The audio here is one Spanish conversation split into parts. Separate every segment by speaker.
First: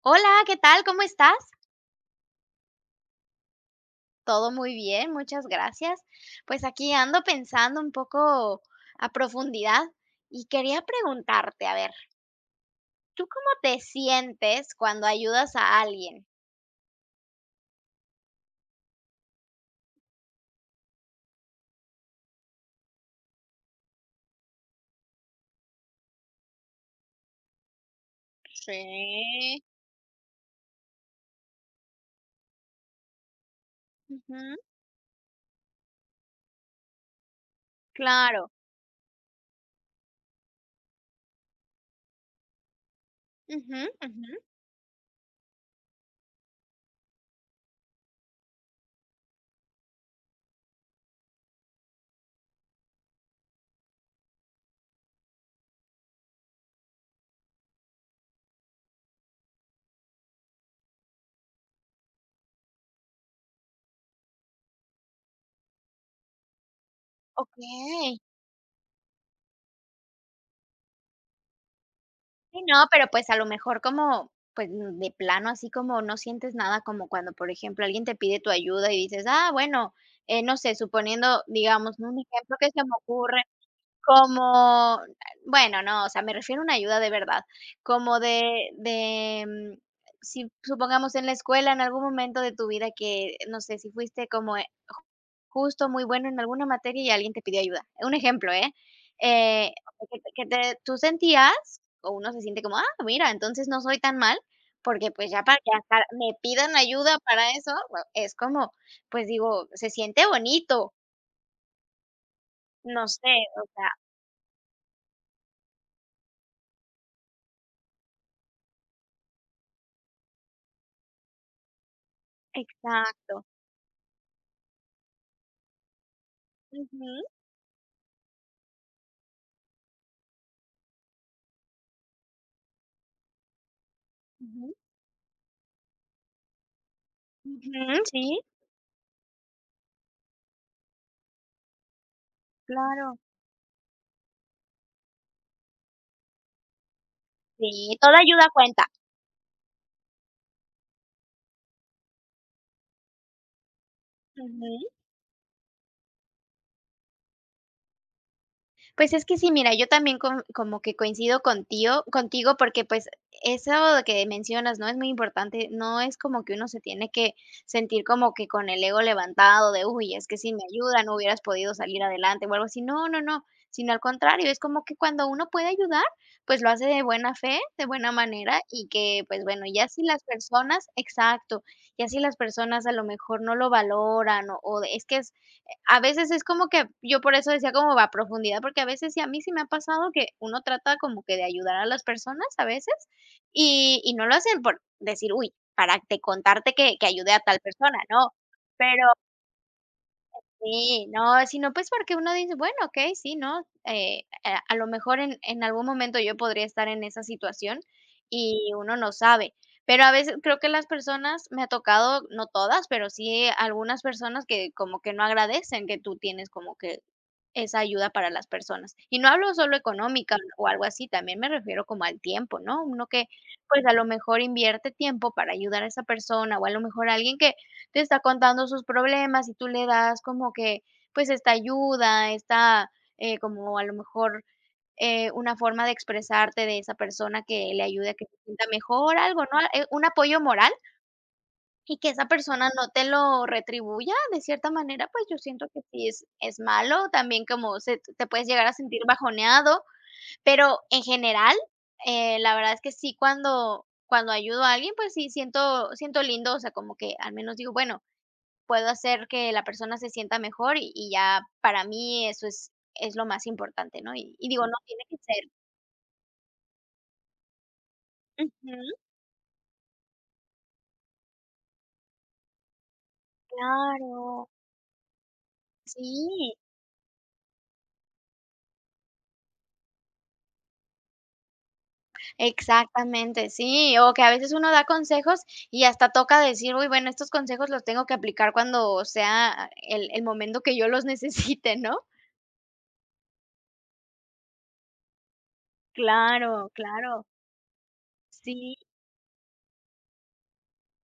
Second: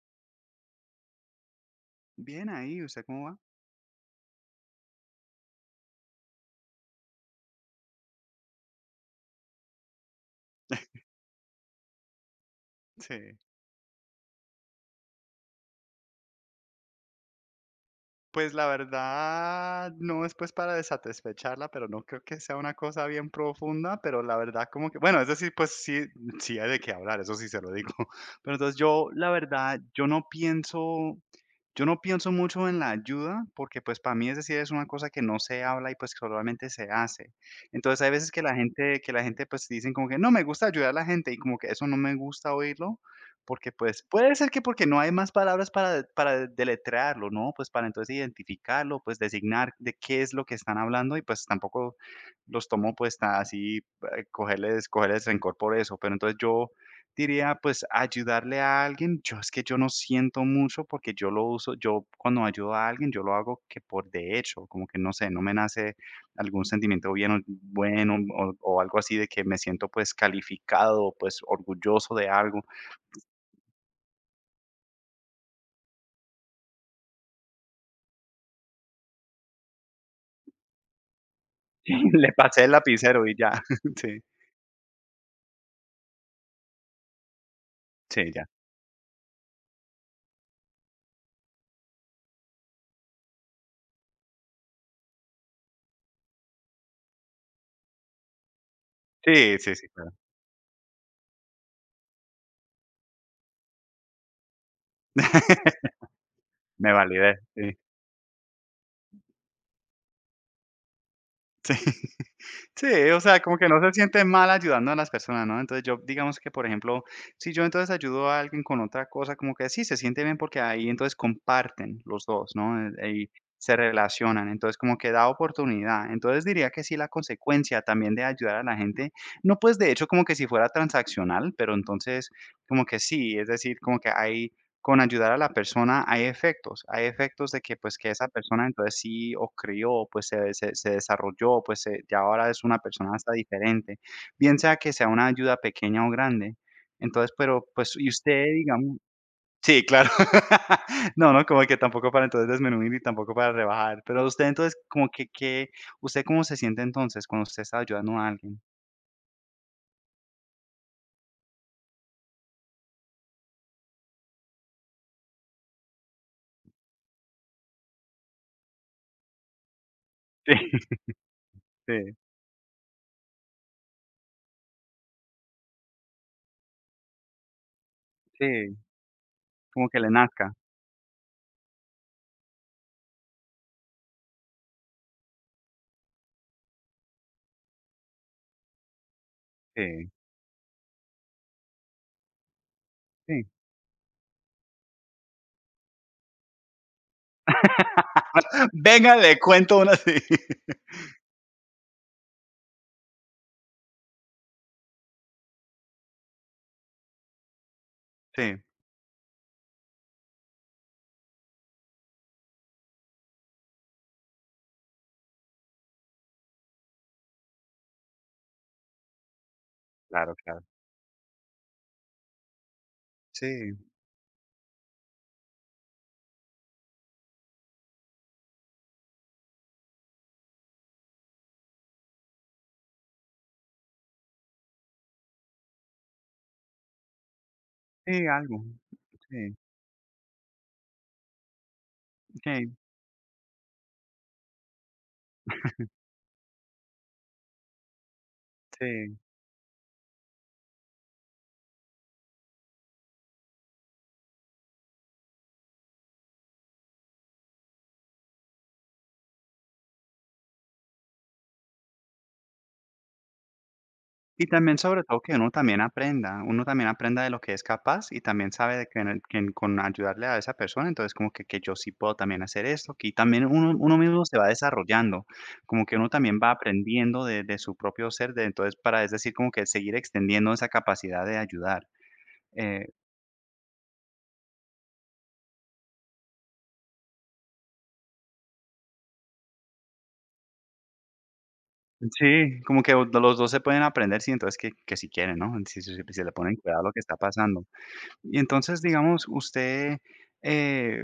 Speaker 1: Hola, ¿qué tal? ¿Cómo estás?
Speaker 2: Bien ahí, ¿usted cómo va?
Speaker 1: Todo muy bien, muchas gracias. Pues aquí ando pensando un poco a profundidad y quería preguntarte, a ver, ¿tú
Speaker 2: Sí.
Speaker 1: cómo te sientes cuando ayudas a alguien?
Speaker 2: Pues la verdad, no es pues para desatisfecharla, pero no creo que sea una cosa bien profunda, pero la verdad como que, bueno, es decir, pues sí, sí hay de qué hablar, eso sí se lo digo. Pero entonces yo, la
Speaker 1: Sí,
Speaker 2: verdad, yo no pienso mucho en la ayuda, porque pues para mí es
Speaker 1: ujú,
Speaker 2: decir, es una cosa que no se habla y pues solamente se hace. Entonces hay veces que
Speaker 1: claro.
Speaker 2: la gente pues dicen como que no me gusta ayudar a la gente y como que eso no me gusta oírlo. Porque,
Speaker 1: Ujú,
Speaker 2: pues, puede
Speaker 1: ujú,
Speaker 2: ser que porque no hay más palabras para deletrearlo, ¿no? Pues, para entonces identificarlo, pues, designar de qué es lo que están hablando y, pues, tampoco los tomo, pues, tan así, cogerles rencor por eso. Pero entonces yo diría, pues, ayudarle a alguien, yo es que yo no siento mucho porque yo lo uso yo cuando ayudo a alguien, yo lo hago que por de hecho, como que no sé, no me nace algún sentimiento bien o bueno
Speaker 1: okey.
Speaker 2: o algo así de que me siento, pues, calificado, pues, orgulloso de
Speaker 1: Sí,
Speaker 2: algo.
Speaker 1: no, pero, pues, a lo mejor como, pues, de plano, así como no sientes nada, como cuando, por ejemplo, alguien te pide tu ayuda y dices: "Ah, bueno", no sé, suponiendo, digamos, ¿no? Un
Speaker 2: Le
Speaker 1: ejemplo
Speaker 2: pasé el
Speaker 1: que se me
Speaker 2: lapicero y
Speaker 1: ocurre.
Speaker 2: ya.
Speaker 1: Como, bueno, no, o sea, me refiero a una ayuda de verdad, como
Speaker 2: Sí, sí, ya.
Speaker 1: de de, si supongamos en la escuela, en algún momento de tu vida que, no sé, si fuiste como, ju justo muy bueno en alguna materia y alguien te pidió ayuda. Un ejemplo, ¿eh?
Speaker 2: Sí,
Speaker 1: Eh,
Speaker 2: sí, sí,
Speaker 1: o sea,
Speaker 2: claro.
Speaker 1: que te tú sentías, o uno se siente como, ah, mira, entonces no soy tan mal, porque, pues, ya para que hasta me pidan
Speaker 2: Me
Speaker 1: ayuda
Speaker 2: validé,
Speaker 1: para eso,
Speaker 2: sí.
Speaker 1: bueno, es como, pues, digo, se siente bonito, no
Speaker 2: Sí, o
Speaker 1: sé,
Speaker 2: sea, como
Speaker 1: o
Speaker 2: que no
Speaker 1: sea,
Speaker 2: se siente mal ayudando a las personas, ¿no? Entonces, yo, digamos que, por ejemplo, si yo entonces ayudo a alguien con otra cosa, como que sí, se siente bien porque ahí entonces comparten los dos, ¿no? Y
Speaker 1: exacto.
Speaker 2: se relacionan, entonces como que da oportunidad. Entonces diría que sí,
Speaker 1: Ujú,
Speaker 2: la consecuencia también de ayudar a la gente, no pues de hecho como que si fuera transaccional, pero entonces como que sí, es decir, como que hay,
Speaker 1: ujú,
Speaker 2: con ayudar a la persona hay efectos de que, pues,
Speaker 1: ujú,
Speaker 2: que
Speaker 1: sí,
Speaker 2: esa persona entonces sí o crió, pues, se desarrolló, pues, se ya ahora es una persona
Speaker 1: claro.
Speaker 2: hasta diferente, bien sea que sea una ayuda pequeña o grande. Entonces, pero, pues,
Speaker 1: Sí,
Speaker 2: y
Speaker 1: toda
Speaker 2: usted,
Speaker 1: ayuda cuenta.
Speaker 2: digamos, sí, claro. No, no, como que tampoco para entonces desmenuir y tampoco para rebajar, pero usted entonces,
Speaker 1: Ujú.
Speaker 2: como que, ¿usted cómo se siente entonces cuando usted está ayudando a alguien?
Speaker 1: Pues es que sí, mira, yo también como que coincido contigo porque, pues, eso de que mencionas, ¿no? Es muy importante, no es como que uno se tiene que sentir como que con el ego levantado de: "Uy, es que sin mi ayuda no hubieras podido
Speaker 2: Sí,
Speaker 1: salir
Speaker 2: sí,
Speaker 1: adelante", o algo así. No, no, no, sino al contrario, es como que cuando uno puede ayudar, pues lo hace de buena fe, de buena manera
Speaker 2: sí,
Speaker 1: y que, pues bueno,
Speaker 2: como
Speaker 1: ya
Speaker 2: que
Speaker 1: si
Speaker 2: le
Speaker 1: las
Speaker 2: nazca.
Speaker 1: personas exacto, ya si las personas a lo mejor no lo valoran o es que es a veces es como que yo por eso decía como va a profundidad, porque a veces sí, a mí sí me ha
Speaker 2: Sí,
Speaker 1: pasado que uno trata como que de ayudar a las personas a veces,
Speaker 2: sí.
Speaker 1: y no lo hacen por decir: "Uy, para te contarte que ayude a tal persona", no. Pero
Speaker 2: Venga, le cuento una, sí.
Speaker 1: sí, no, sino pues porque uno dice: "Bueno, okey, sí, ¿no?". A lo mejor en algún momento yo podría estar en esa situación
Speaker 2: Sí.
Speaker 1: y uno no sabe. Pero a veces creo que las personas me ha tocado, no todas, pero sí algunas personas que como que no agradecen que tú tienes como que esa ayuda para las personas. Y no hablo solo
Speaker 2: Claro,
Speaker 1: económica
Speaker 2: claro.
Speaker 1: o algo así, también me refiero como al tiempo, ¿no? Uno que,
Speaker 2: Sí,
Speaker 1: pues, a lo mejor invierte tiempo para ayudar a esa persona, o a lo mejor alguien que te está contando sus problemas y tú le das como que, pues, esta ayuda, esta, como a lo mejor, una forma de expresarte de esa persona que le ayude a
Speaker 2: sí,
Speaker 1: que se
Speaker 2: algo.
Speaker 1: sienta mejor, algo,
Speaker 2: Sí,
Speaker 1: ¿no? Un apoyo moral y que esa persona
Speaker 2: sí,
Speaker 1: no te lo retribuya de cierta manera, pues yo siento que sí es malo, también como se te puedes llegar a sentir
Speaker 2: sí.
Speaker 1: bajoneado, pero en general, la verdad es que sí, cuando ayudo a alguien, pues sí siento siento lindo, o sea, como que al menos digo, bueno, puedo hacer que la persona se sienta mejor y ya para mí eso es lo más importante, ¿no?
Speaker 2: Y
Speaker 1: Y digo, no
Speaker 2: también,
Speaker 1: tiene
Speaker 2: sobre
Speaker 1: que
Speaker 2: todo, que
Speaker 1: ser
Speaker 2: uno también aprenda de lo que es capaz y también sabe de
Speaker 1: ujú,
Speaker 2: que, en el- que en- con ayudarle a esa persona, entonces como que yo sí puedo también hacer esto, que y también uno, uno mismo se va
Speaker 1: claro,
Speaker 2: desarrollando, como que uno también va
Speaker 1: sí.
Speaker 2: aprendiendo de su propio ser, de, entonces para, es decir, como que seguir extendiendo esa capacidad de ayudar. Eh,
Speaker 1: Exactamente, sí, o que a veces uno da consejos y hasta toca decir: "Uy, bueno, estos consejos los tengo que aplicar cuando sea el momento que yo los necesite", ¿no?
Speaker 2: sí, como que los dos se pueden aprender, sí, entonces que si quieren, ¿no? Si, si, si le ponen
Speaker 1: Claro,
Speaker 2: cuidado a lo que está
Speaker 1: claro.
Speaker 2: pasando. Y
Speaker 1: Sí.
Speaker 2: entonces, digamos, usted, eh,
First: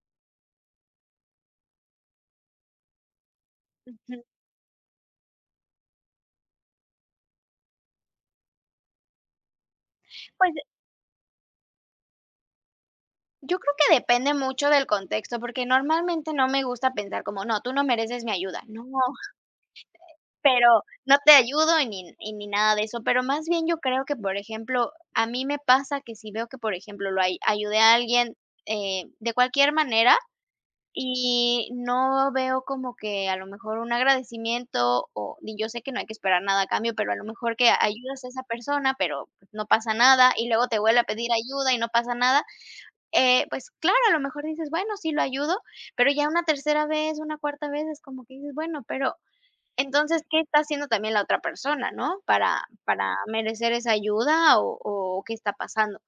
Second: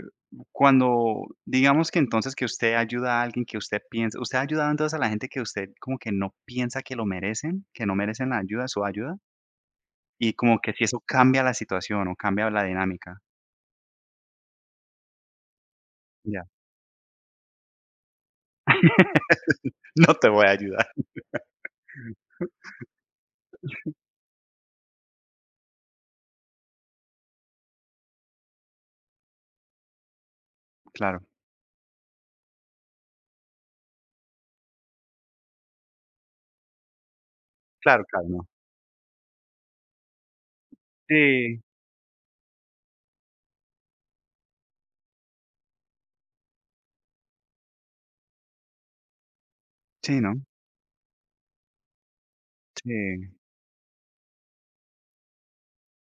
Speaker 2: cuando digamos que entonces que usted ayuda a alguien que usted piensa,
Speaker 1: Ujú.
Speaker 2: ¿usted ha ayudado entonces a la gente que usted como que no piensa que lo merecen, que no merecen la ayuda, su ayuda? Y
Speaker 1: Pues,
Speaker 2: como que si eso cambia la situación o cambia la dinámica.
Speaker 1: yo creo que depende mucho del contexto, porque normalmente
Speaker 2: Ya.
Speaker 1: no me gusta pensar como: "No, tú no mereces mi ayuda". No,
Speaker 2: No te voy a
Speaker 1: pero
Speaker 2: ayudar.
Speaker 1: no te ayudo y ni nada de eso, pero más bien yo creo que, por ejemplo, a mí me pasa que si veo que, por ejemplo, lo ay ayudé a alguien, de cualquier manera.
Speaker 2: Claro,
Speaker 1: Y no veo como que a lo mejor un agradecimiento o y yo sé que no hay que esperar nada a cambio, pero a lo mejor que
Speaker 2: claro,
Speaker 1: ayudas
Speaker 2: claro,
Speaker 1: a esa
Speaker 2: no.
Speaker 1: persona, pero pues, no pasa nada, y luego te vuelve a pedir
Speaker 2: Sí,
Speaker 1: ayuda y no pasa nada, pues claro, a lo mejor dices: "Bueno, sí lo ayudo", pero ya una tercera vez, una cuarta vez es como que dices: "Bueno, pero
Speaker 2: sí,
Speaker 1: entonces,
Speaker 2: ¿no?
Speaker 1: ¿qué está haciendo también la otra persona, no? Para
Speaker 2: Sí.
Speaker 1: merecer esa ayuda o ¿qué está pasando?".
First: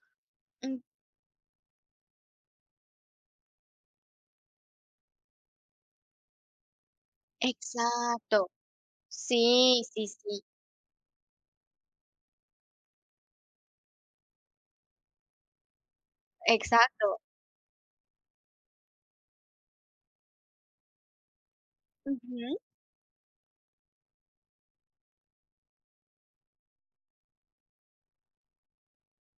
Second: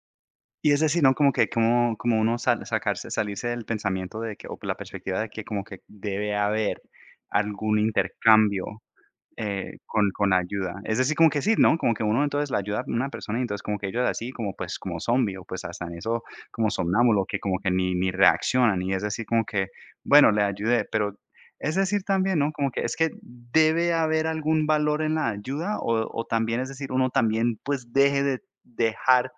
Speaker 2: Y
Speaker 1: Mm,
Speaker 2: es decir, ¿no? Como que como, como uno sal- sacarse, salirse del pensamiento de que, o la perspectiva de que como que debe haber algún
Speaker 1: exacto.
Speaker 2: intercambio.
Speaker 1: Sí, sí,
Speaker 2: Con
Speaker 1: sí,
Speaker 2: ayuda. Es decir, como que sí, ¿no? Como que uno entonces la ayuda a una persona y entonces como que ellos así como, pues, como zombie o, pues, hasta en eso como
Speaker 1: exacto.
Speaker 2: somnámbulo que como que ni reaccionan y es decir como que, bueno, le ayudé, pero es decir también, ¿no? Como que es que debe haber algún valor en la ayuda o también, es decir, uno también, pues, deje de dejar,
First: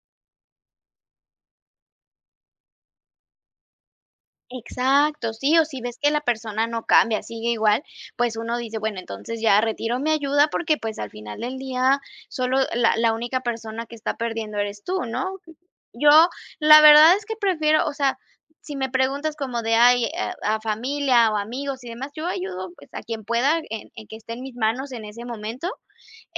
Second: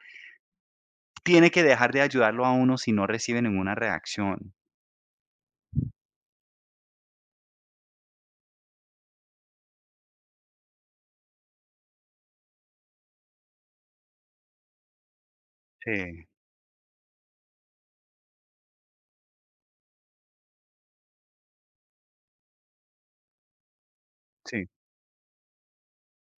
Speaker 2: tiene que dejar de ayudarlo a uno si no recibe ninguna reacción.
Speaker 1: Exacto, sí, o si ves que la persona no cambia, sigue igual, pues uno dice, bueno, entonces ya retiro mi ayuda porque pues al final del día solo la única persona que está perdiendo eres tú, ¿no?
Speaker 2: Sí,
Speaker 1: Yo la verdad es que prefiero, o sea, si me preguntas como de ay, a familia o amigos y demás, yo ayudo pues a quien pueda en que esté en mis
Speaker 2: sí,
Speaker 1: manos en ese momento,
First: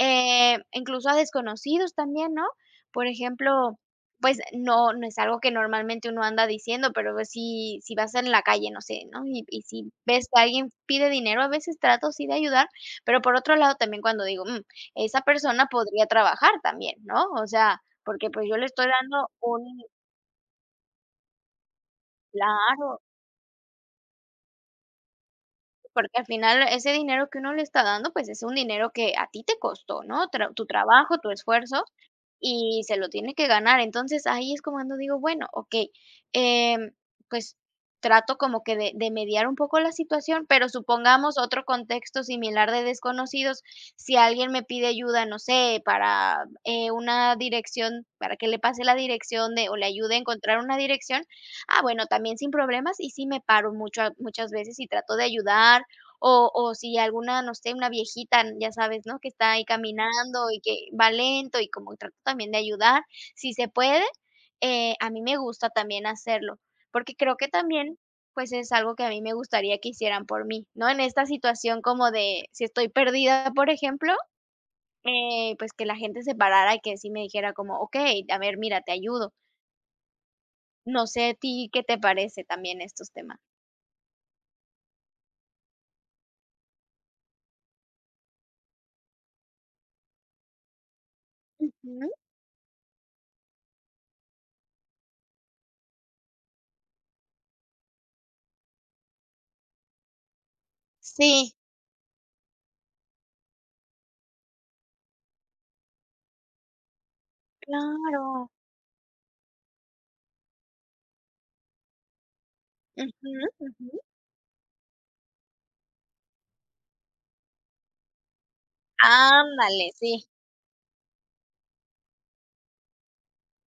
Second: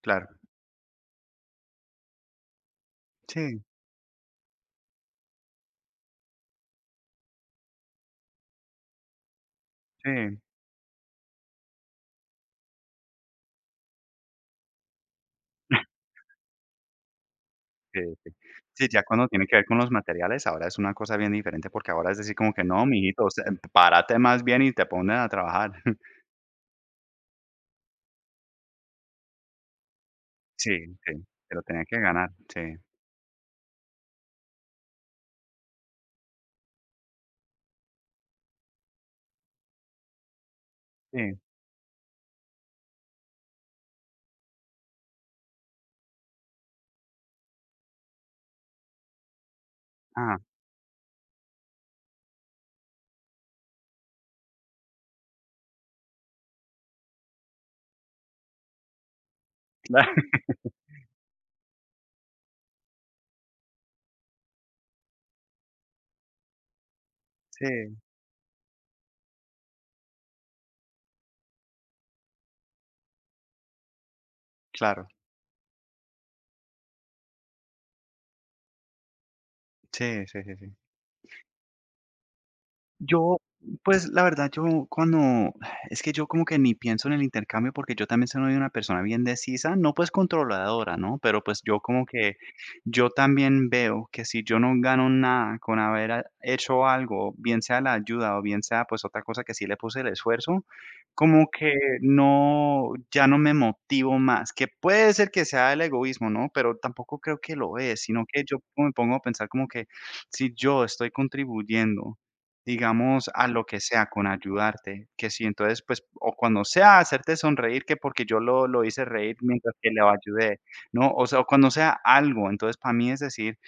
Speaker 2: claro.
Speaker 1: incluso a desconocidos también, ¿no? Por
Speaker 2: Sí,
Speaker 1: ejemplo, pues no, no es algo que normalmente uno anda diciendo, pero pues si, si vas en la calle, no sé, ¿no? Y si ves
Speaker 2: sí.
Speaker 1: que alguien pide dinero, a veces trato sí de ayudar, pero por otro lado también cuando digo, "Mm, esa persona podría trabajar también, ¿no? O sea,
Speaker 2: Sí, sí.
Speaker 1: porque pues yo le
Speaker 2: Sí,
Speaker 1: estoy
Speaker 2: ya cuando
Speaker 1: dando
Speaker 2: tiene que
Speaker 1: un
Speaker 2: ver con los materiales, ahora es una cosa bien diferente, porque ahora es decir como que: "No,
Speaker 1: claro,
Speaker 2: mijito, se párate más bien y te pones a trabajar".
Speaker 1: porque al final ese dinero que uno le está dando, pues es un dinero que a ti te costó, ¿no? Tra- tu
Speaker 2: Sí,
Speaker 1: trabajo,
Speaker 2: sí,
Speaker 1: tu
Speaker 2: te lo tenía
Speaker 1: esfuerzo,
Speaker 2: que ganar, sí,
Speaker 1: y se lo tiene que ganar. Entonces, ahí es como cuando digo, bueno, okey, em, pues, trato como que de mediar un poco la situación, pero supongamos
Speaker 2: sí.
Speaker 1: otro contexto similar de desconocidos, si alguien me pide ayuda, no sé, para, una dirección, para que le pase la dirección de o le ayude a
Speaker 2: Ah,
Speaker 1: encontrar una dirección, ah, bueno, también sin problemas y sí me paro mucho muchas veces y trato de ayudar o si alguna, no sé, una viejita, ya sabes, ¿no?, que está ahí
Speaker 2: claro,
Speaker 1: caminando y que va lento y como trato también de ayudar, si se puede, a mí me gusta también hacerlo, porque creo que
Speaker 2: sí,
Speaker 1: también, pues, es algo que a mí me gustaría que hicieran por mí, ¿no? En esta situación como de si estoy perdida, por ejemplo,
Speaker 2: claro,
Speaker 1: pues, que la gente se parara y que sí me dijera como: "Okey, a ver, mira, te ayudo".
Speaker 2: sí, sí, sí, sí.
Speaker 1: No sé a ti, ¿qué te parece también estos
Speaker 2: Yo,
Speaker 1: temas?
Speaker 2: pues, la verdad, yo como que ni pienso en el intercambio, porque yo también soy una persona bien decisa, no, pues, controladora, ¿no? Pero, pues, yo como
Speaker 1: Ujú.
Speaker 2: que yo también veo que si yo no gano nada con haber a- hecho algo, bien sea la ayuda o bien sea, pues, otra cosa que sí le puse el esfuerzo, como
Speaker 1: Sí,
Speaker 2: que no, ya no me motivo más, que puede ser que sea el egoísmo, ¿no? Pero tampoco creo que lo es, sino que
Speaker 1: claro.
Speaker 2: yo me pongo a pensar como que si yo estoy contribuyendo, digamos,
Speaker 1: Ujú,
Speaker 2: a lo que
Speaker 1: ujú.
Speaker 2: sea, con ayudarte, que si entonces, pues, o cuando sea hacerte sonreír, que porque yo lo hice reír mientras que
Speaker 1: Ándale,
Speaker 2: le
Speaker 1: sí.
Speaker 2: ayudé, ¿no? O sea, o cuando sea algo, entonces, para mí es decir,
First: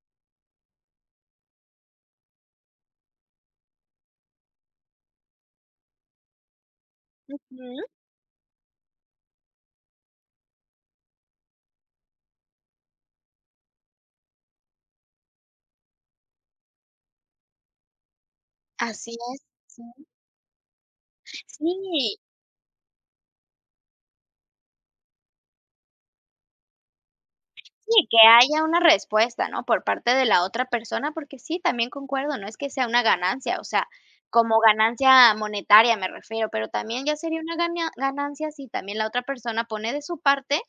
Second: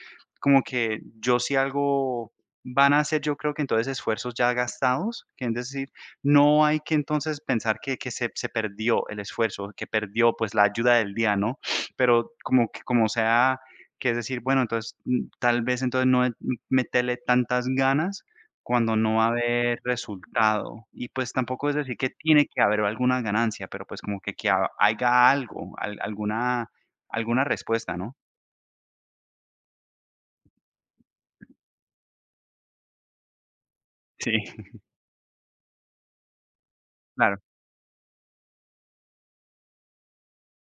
Speaker 2: como que yo si algo van a hacer, yo creo que entonces esfuerzos ya gastados, que es decir, no hay que entonces pensar
Speaker 1: Ujú.
Speaker 2: que que se perdió el esfuerzo, que perdió, pues, la ayuda del día, ¿no? Pero como que como sea, que es decir, bueno, entonces, tal vez entonces no es- meterle tantas ganas cuando
Speaker 1: Así
Speaker 2: no va a
Speaker 1: es.
Speaker 2: haber
Speaker 1: Sí.
Speaker 2: resultado. Y pues tampoco es decir que
Speaker 1: Sí,
Speaker 2: tiene que haber alguna ganancia, pero pues como que ha- haya algo, al- alguna, alguna respuesta,
Speaker 1: sí,
Speaker 2: ¿no?
Speaker 1: que haya una respuesta, ¿no? Por parte de la otra persona, porque sí, también concuerdo, no es que sea una ganancia, o sea,
Speaker 2: Sí,
Speaker 1: como ganancia monetaria me refiero, pero también ya
Speaker 2: claro,
Speaker 1: sería una ganancia si también la otra persona pone de su parte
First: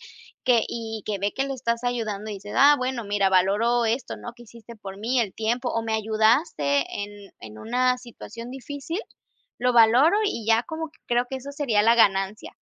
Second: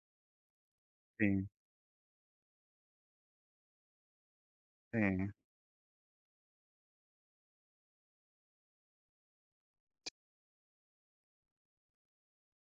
Speaker 1: que y que ve
Speaker 2: sí,
Speaker 1: que le estás ayudando y dices: "Ah, bueno, mira, valoro esto, ¿no? Que hiciste por
Speaker 2: sí,
Speaker 1: mí, el tiempo, o me ayudaste en una situación difícil, lo valoro", y ya como que creo que eso sería la ganancia.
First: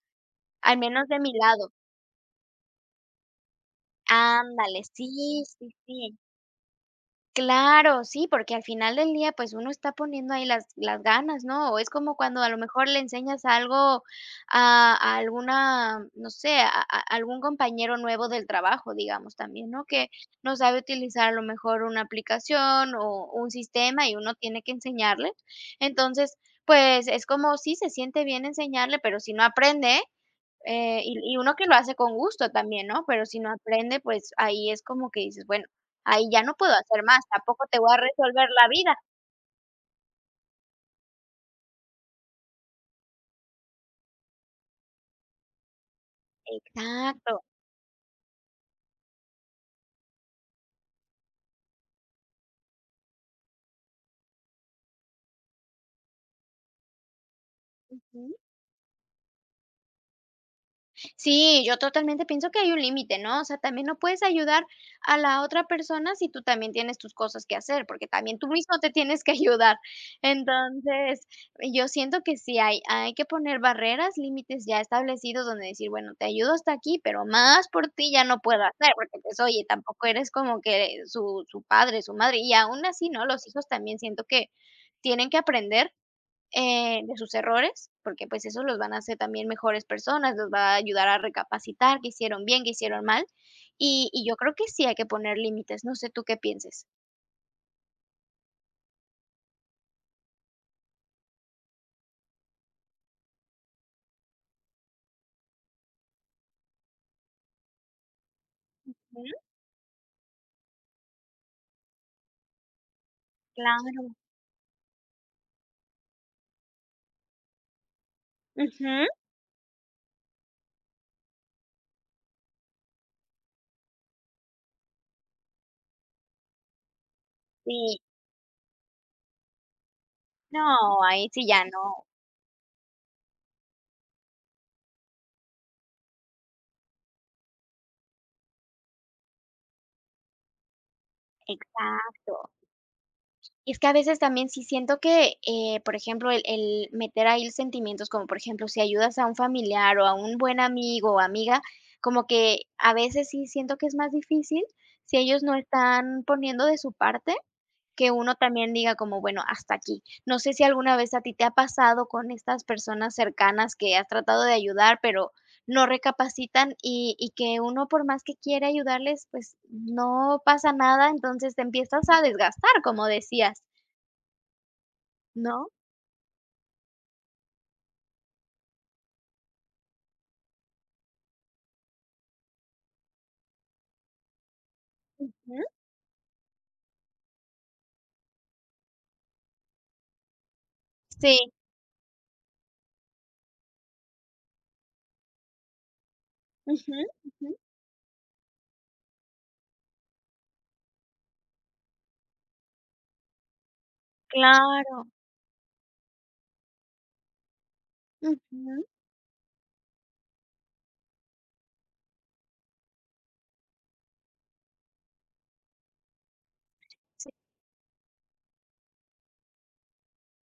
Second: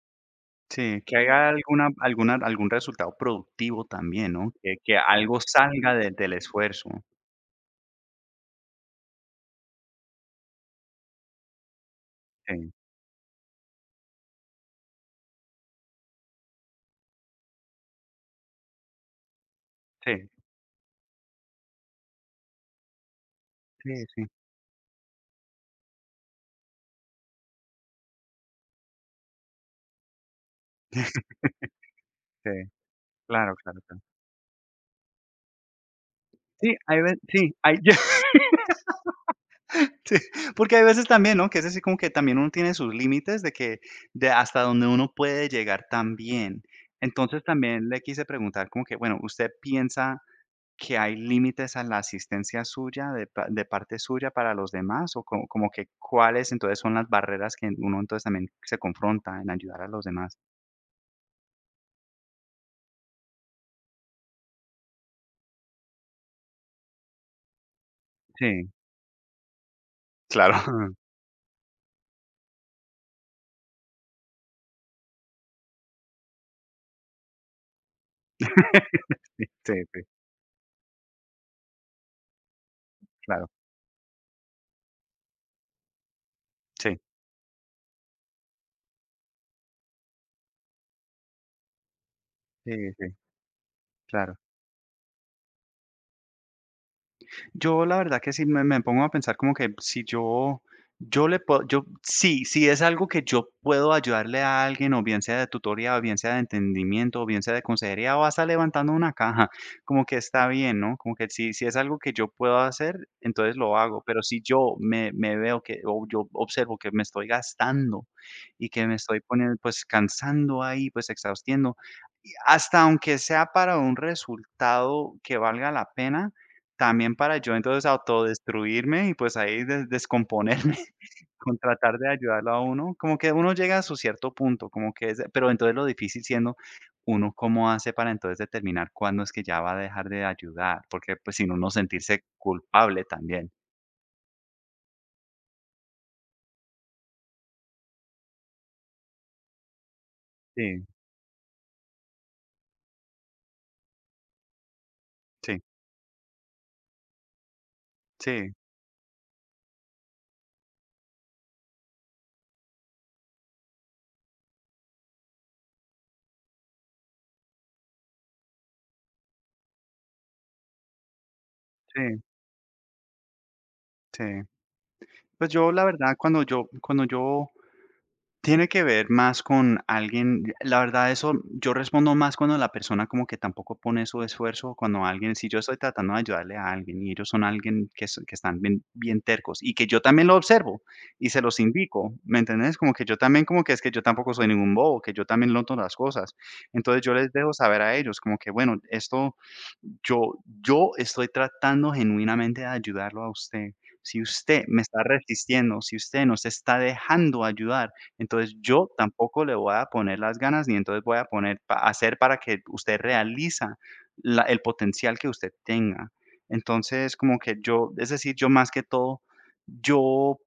Speaker 1: Al
Speaker 2: sí,
Speaker 1: menos
Speaker 2: que
Speaker 1: de mi
Speaker 2: haya
Speaker 1: lado.
Speaker 2: alguna, alguna, algún resultado productivo también, ¿no?
Speaker 1: Ándale,
Speaker 2: Que algo
Speaker 1: sí, sí,
Speaker 2: salga de-
Speaker 1: sí.
Speaker 2: del esfuerzo.
Speaker 1: Claro, sí, porque al final del día, pues, uno está poniendo ahí las ganas, ¿no? O es como cuando a lo
Speaker 2: Sí,
Speaker 1: mejor le enseñas algo a alguna, no sé, a algún compañero nuevo del trabajo, digamos, también, ¿no? Que
Speaker 2: sí,
Speaker 1: no sabe utilizar a lo mejor una aplicación o un
Speaker 2: sí,
Speaker 1: sistema y
Speaker 2: sí,
Speaker 1: uno tiene que enseñarle. Entonces, pues, es como sí se siente bien enseñarle, pero si no aprende. Y uno que lo hace con
Speaker 2: sí,
Speaker 1: gusto también, ¿no? Pero si no
Speaker 2: claro, claro,
Speaker 1: aprende,
Speaker 2: claro.
Speaker 1: pues ahí es como que dices, bueno, ahí ya no puedo
Speaker 2: Sí, hay,
Speaker 1: hacer
Speaker 2: ve-
Speaker 1: más,
Speaker 2: sí,
Speaker 1: tampoco
Speaker 2: hay,
Speaker 1: te voy a resolver la vida.
Speaker 2: sí, porque hay veces también, ¿no? Que es así como que también uno tiene sus límites de que de hasta donde uno puede llegar también. Entonces
Speaker 1: Exacto.
Speaker 2: también le quise preguntar como que, bueno, ¿usted piensa que hay límites a la asistencia suya, de, pa- de parte suya para los demás? ¿O como, como que cuáles entonces son las barreras que uno entonces también se confronta en ayudar a los demás?
Speaker 1: Sí, yo totalmente pienso que hay un límite, ¿no? O sea, también no puedes ayudar a la otra persona si tú también tienes tus cosas que hacer, porque también tú
Speaker 2: Sí,
Speaker 1: mismo te tienes que ayudar.
Speaker 2: claro.
Speaker 1: Entonces, yo siento que sí hay que poner barreras, límites ya establecidos donde decir, bueno, te ayudo hasta aquí, pero más por ti ya no puedo hacer, porque pues oye,
Speaker 2: Sí, sí,
Speaker 1: tampoco eres como que su padre, su madre, y aún así, ¿no? Los
Speaker 2: claro.
Speaker 1: hijos también siento que tienen que aprender,
Speaker 2: Sí,
Speaker 1: de sus errores, porque pues eso los van a hacer también mejores personas, los va a ayudar a recapacitar qué hicieron bien,
Speaker 2: sí,
Speaker 1: qué hicieron
Speaker 2: sí,
Speaker 1: mal. Y
Speaker 2: claro.
Speaker 1: yo creo que sí hay que poner límites, no sé tú qué pienses.
Speaker 2: Yo la verdad que sí me pongo a pensar como que si yo, yo le puedo, yo, sí, si es algo que yo puedo ayudarle a alguien, o bien sea de tutoría, o bien sea de entendimiento, o bien sea de consejería, o hasta levantando una
Speaker 1: Ujú,
Speaker 2: caja, como que está bien, ¿no? Como que si, si es algo que yo puedo hacer, entonces lo
Speaker 1: claro.
Speaker 2: hago, pero si yo me, me veo que, o yo observo que me estoy gastando y que me
Speaker 1: Ujú.
Speaker 2: estoy poniendo, pues cansando ahí, pues exhaustiendo, y hasta aunque sea para un resultado que valga la pena también para yo entonces
Speaker 1: Sí.
Speaker 2: autodestruirme y, pues, ahí de descomponerme
Speaker 1: No, ahí sí
Speaker 2: con
Speaker 1: ya
Speaker 2: tratar
Speaker 1: no.
Speaker 2: de ayudarlo a uno, como que uno llega a su cierto punto, como que es pero entonces lo difícil siendo uno cómo hace para entonces determinar cuándo es que ya va a dejar de ayudar, porque, pues, sin uno sentirse
Speaker 1: Exacto.
Speaker 2: culpable también.
Speaker 1: Y es que a veces también sí siento que, por ejemplo, el meter ahí sentimientos, como por ejemplo, si ayudas a un familiar o a un buen
Speaker 2: Sí,
Speaker 1: amigo o amiga, como que a veces sí siento que es más difícil si ellos no
Speaker 2: sí,
Speaker 1: están poniendo de su parte que uno
Speaker 2: sí,
Speaker 1: también diga como, bueno, hasta aquí. No sé si alguna vez a ti te ha pasado con estas personas cercanas que has tratado de ayudar, pero no recapacitan y que uno por más que quiere ayudarles, pues no pasa nada, entonces te empiezas a
Speaker 2: sí,
Speaker 1: desgastar, como decías,
Speaker 2: sí. Pues
Speaker 1: ¿no?
Speaker 2: yo, la verdad, cuando yo tiene que ver más con alguien, la verdad eso yo respondo más cuando la persona como que tampoco pone su esfuerzo, cuando alguien, si yo
Speaker 1: Ujú.
Speaker 2: estoy tratando de ayudarle a alguien y ellos son alguien que, son que están bien, bien tercos y que yo también lo observo y
Speaker 1: Sí.
Speaker 2: se los indico, ¿me entendés? Como que yo también como que es que yo tampoco soy ningún bobo, que yo también noto las cosas.
Speaker 1: Ujú,
Speaker 2: Entonces yo les
Speaker 1: ujú.
Speaker 2: dejo saber a ellos como que bueno, esto yo, yo estoy tratando genuinamente de ayudarlo a usted. Si usted me está
Speaker 1: Claro.
Speaker 2: resistiendo, si usted no se está dejando ayudar, entonces,
Speaker 1: Ujú.
Speaker 2: yo tampoco le voy a poner las ganas, ni entonces voy a poner pa hacer para que usted realiza la el potencial que usted tenga. Entonces,
Speaker 1: Sí.
Speaker 2: como que yo es decir, yo más que todo, yo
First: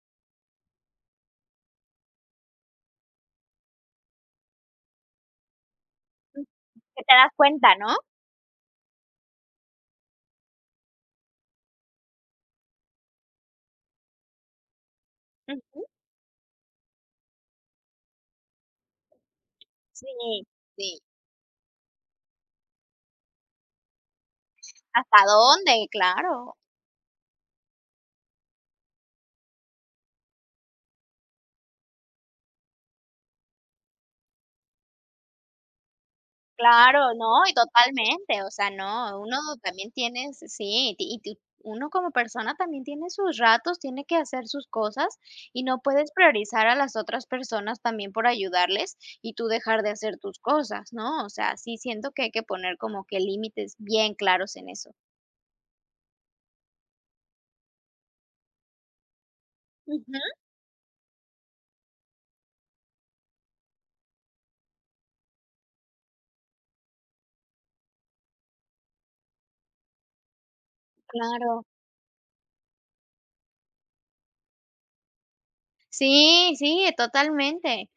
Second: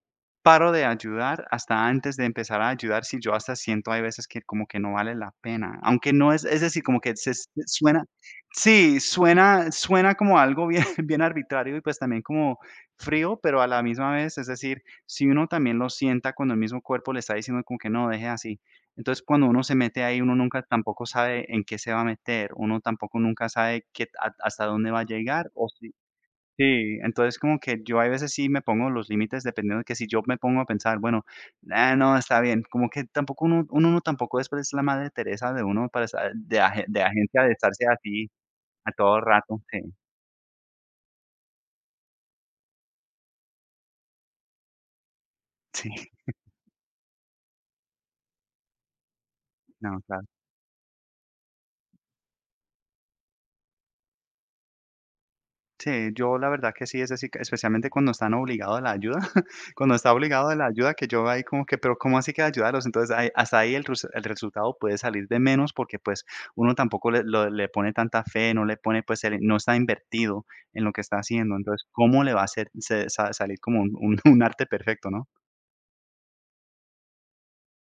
Speaker 2: paro de ayudar hasta antes de empezar a ayudar, si yo hasta siento hay veces que como que no vale la pena, aunque no es
Speaker 1: Sí.
Speaker 2: es decir, como
Speaker 1: Que
Speaker 2: que
Speaker 1: te
Speaker 2: se
Speaker 1: das
Speaker 2: s-
Speaker 1: cuenta, ¿no?
Speaker 2: suena sí, suena como algo bien bien arbitrario y, pues, también como frío, pero a la misma vez, es decir, si uno también
Speaker 1: Ujú.
Speaker 2: lo sienta cuando el mismo cuerpo le está diciendo como que no, deje así. Entonces, cuando uno se mete
Speaker 1: Sí,
Speaker 2: ahí, uno nunca
Speaker 1: sí.
Speaker 2: tampoco sabe en qué se va a meter, uno tampoco nunca sabe qué a hasta dónde va a
Speaker 1: ¿Hasta
Speaker 2: llegar o
Speaker 1: dónde?
Speaker 2: si
Speaker 1: Claro.
Speaker 2: sí, entonces como que yo hay veces sí me pongo los límites dependiendo de que si yo me pongo a pensar, bueno, ah, no, está bien, como que tampoco uno no tampoco después es pues, la madre Teresa de uno para estar de agen
Speaker 1: Claro,
Speaker 2: de agencia
Speaker 1: no,
Speaker 2: de
Speaker 1: y
Speaker 2: estarse así
Speaker 1: totalmente, o sea,
Speaker 2: a
Speaker 1: no,
Speaker 2: todo
Speaker 1: uno
Speaker 2: rato, sí,
Speaker 1: también tiene, s sí, ti- y tú uno como persona también tiene sus ratos, tiene que hacer sus cosas, y no
Speaker 2: sí,
Speaker 1: puedes priorizar a las otras personas también por ayudarles, y tú dejar de
Speaker 2: no,
Speaker 1: hacer
Speaker 2: claro.
Speaker 1: tus cosas, ¿no? O sea, sí siento que hay que poner como que límites bien claros en eso.
Speaker 2: Sí, yo la verdad que sí, es así, especialmente cuando están obligados a la ayuda, cuando está
Speaker 1: Ujú,
Speaker 2: obligado a la ayuda, que yo ahí como que, pero ¿cómo así que ayudarlos? Entonces, ahí- hasta ahí el, rus- el resultado puede salir de menos porque pues uno tampoco le, lo- le pone tanta fe, no le pone, pues el- no está invertido en lo que está haciendo.
Speaker 1: claro.
Speaker 2: Entonces, ¿cómo le va a hacer, se- sa- salir como un un arte perfecto, ¿no?
Speaker 1: Sí, sí, totalmente.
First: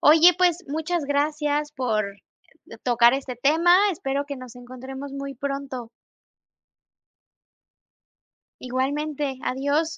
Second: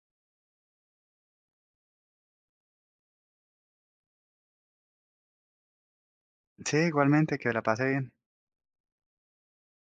Speaker 1: Oye, pues, muchas gracias por tocar este tema, espero que nos encontremos muy pronto.
Speaker 2: Sí, igualmente, que la pase bien.
Speaker 1: Igualmente, adiós.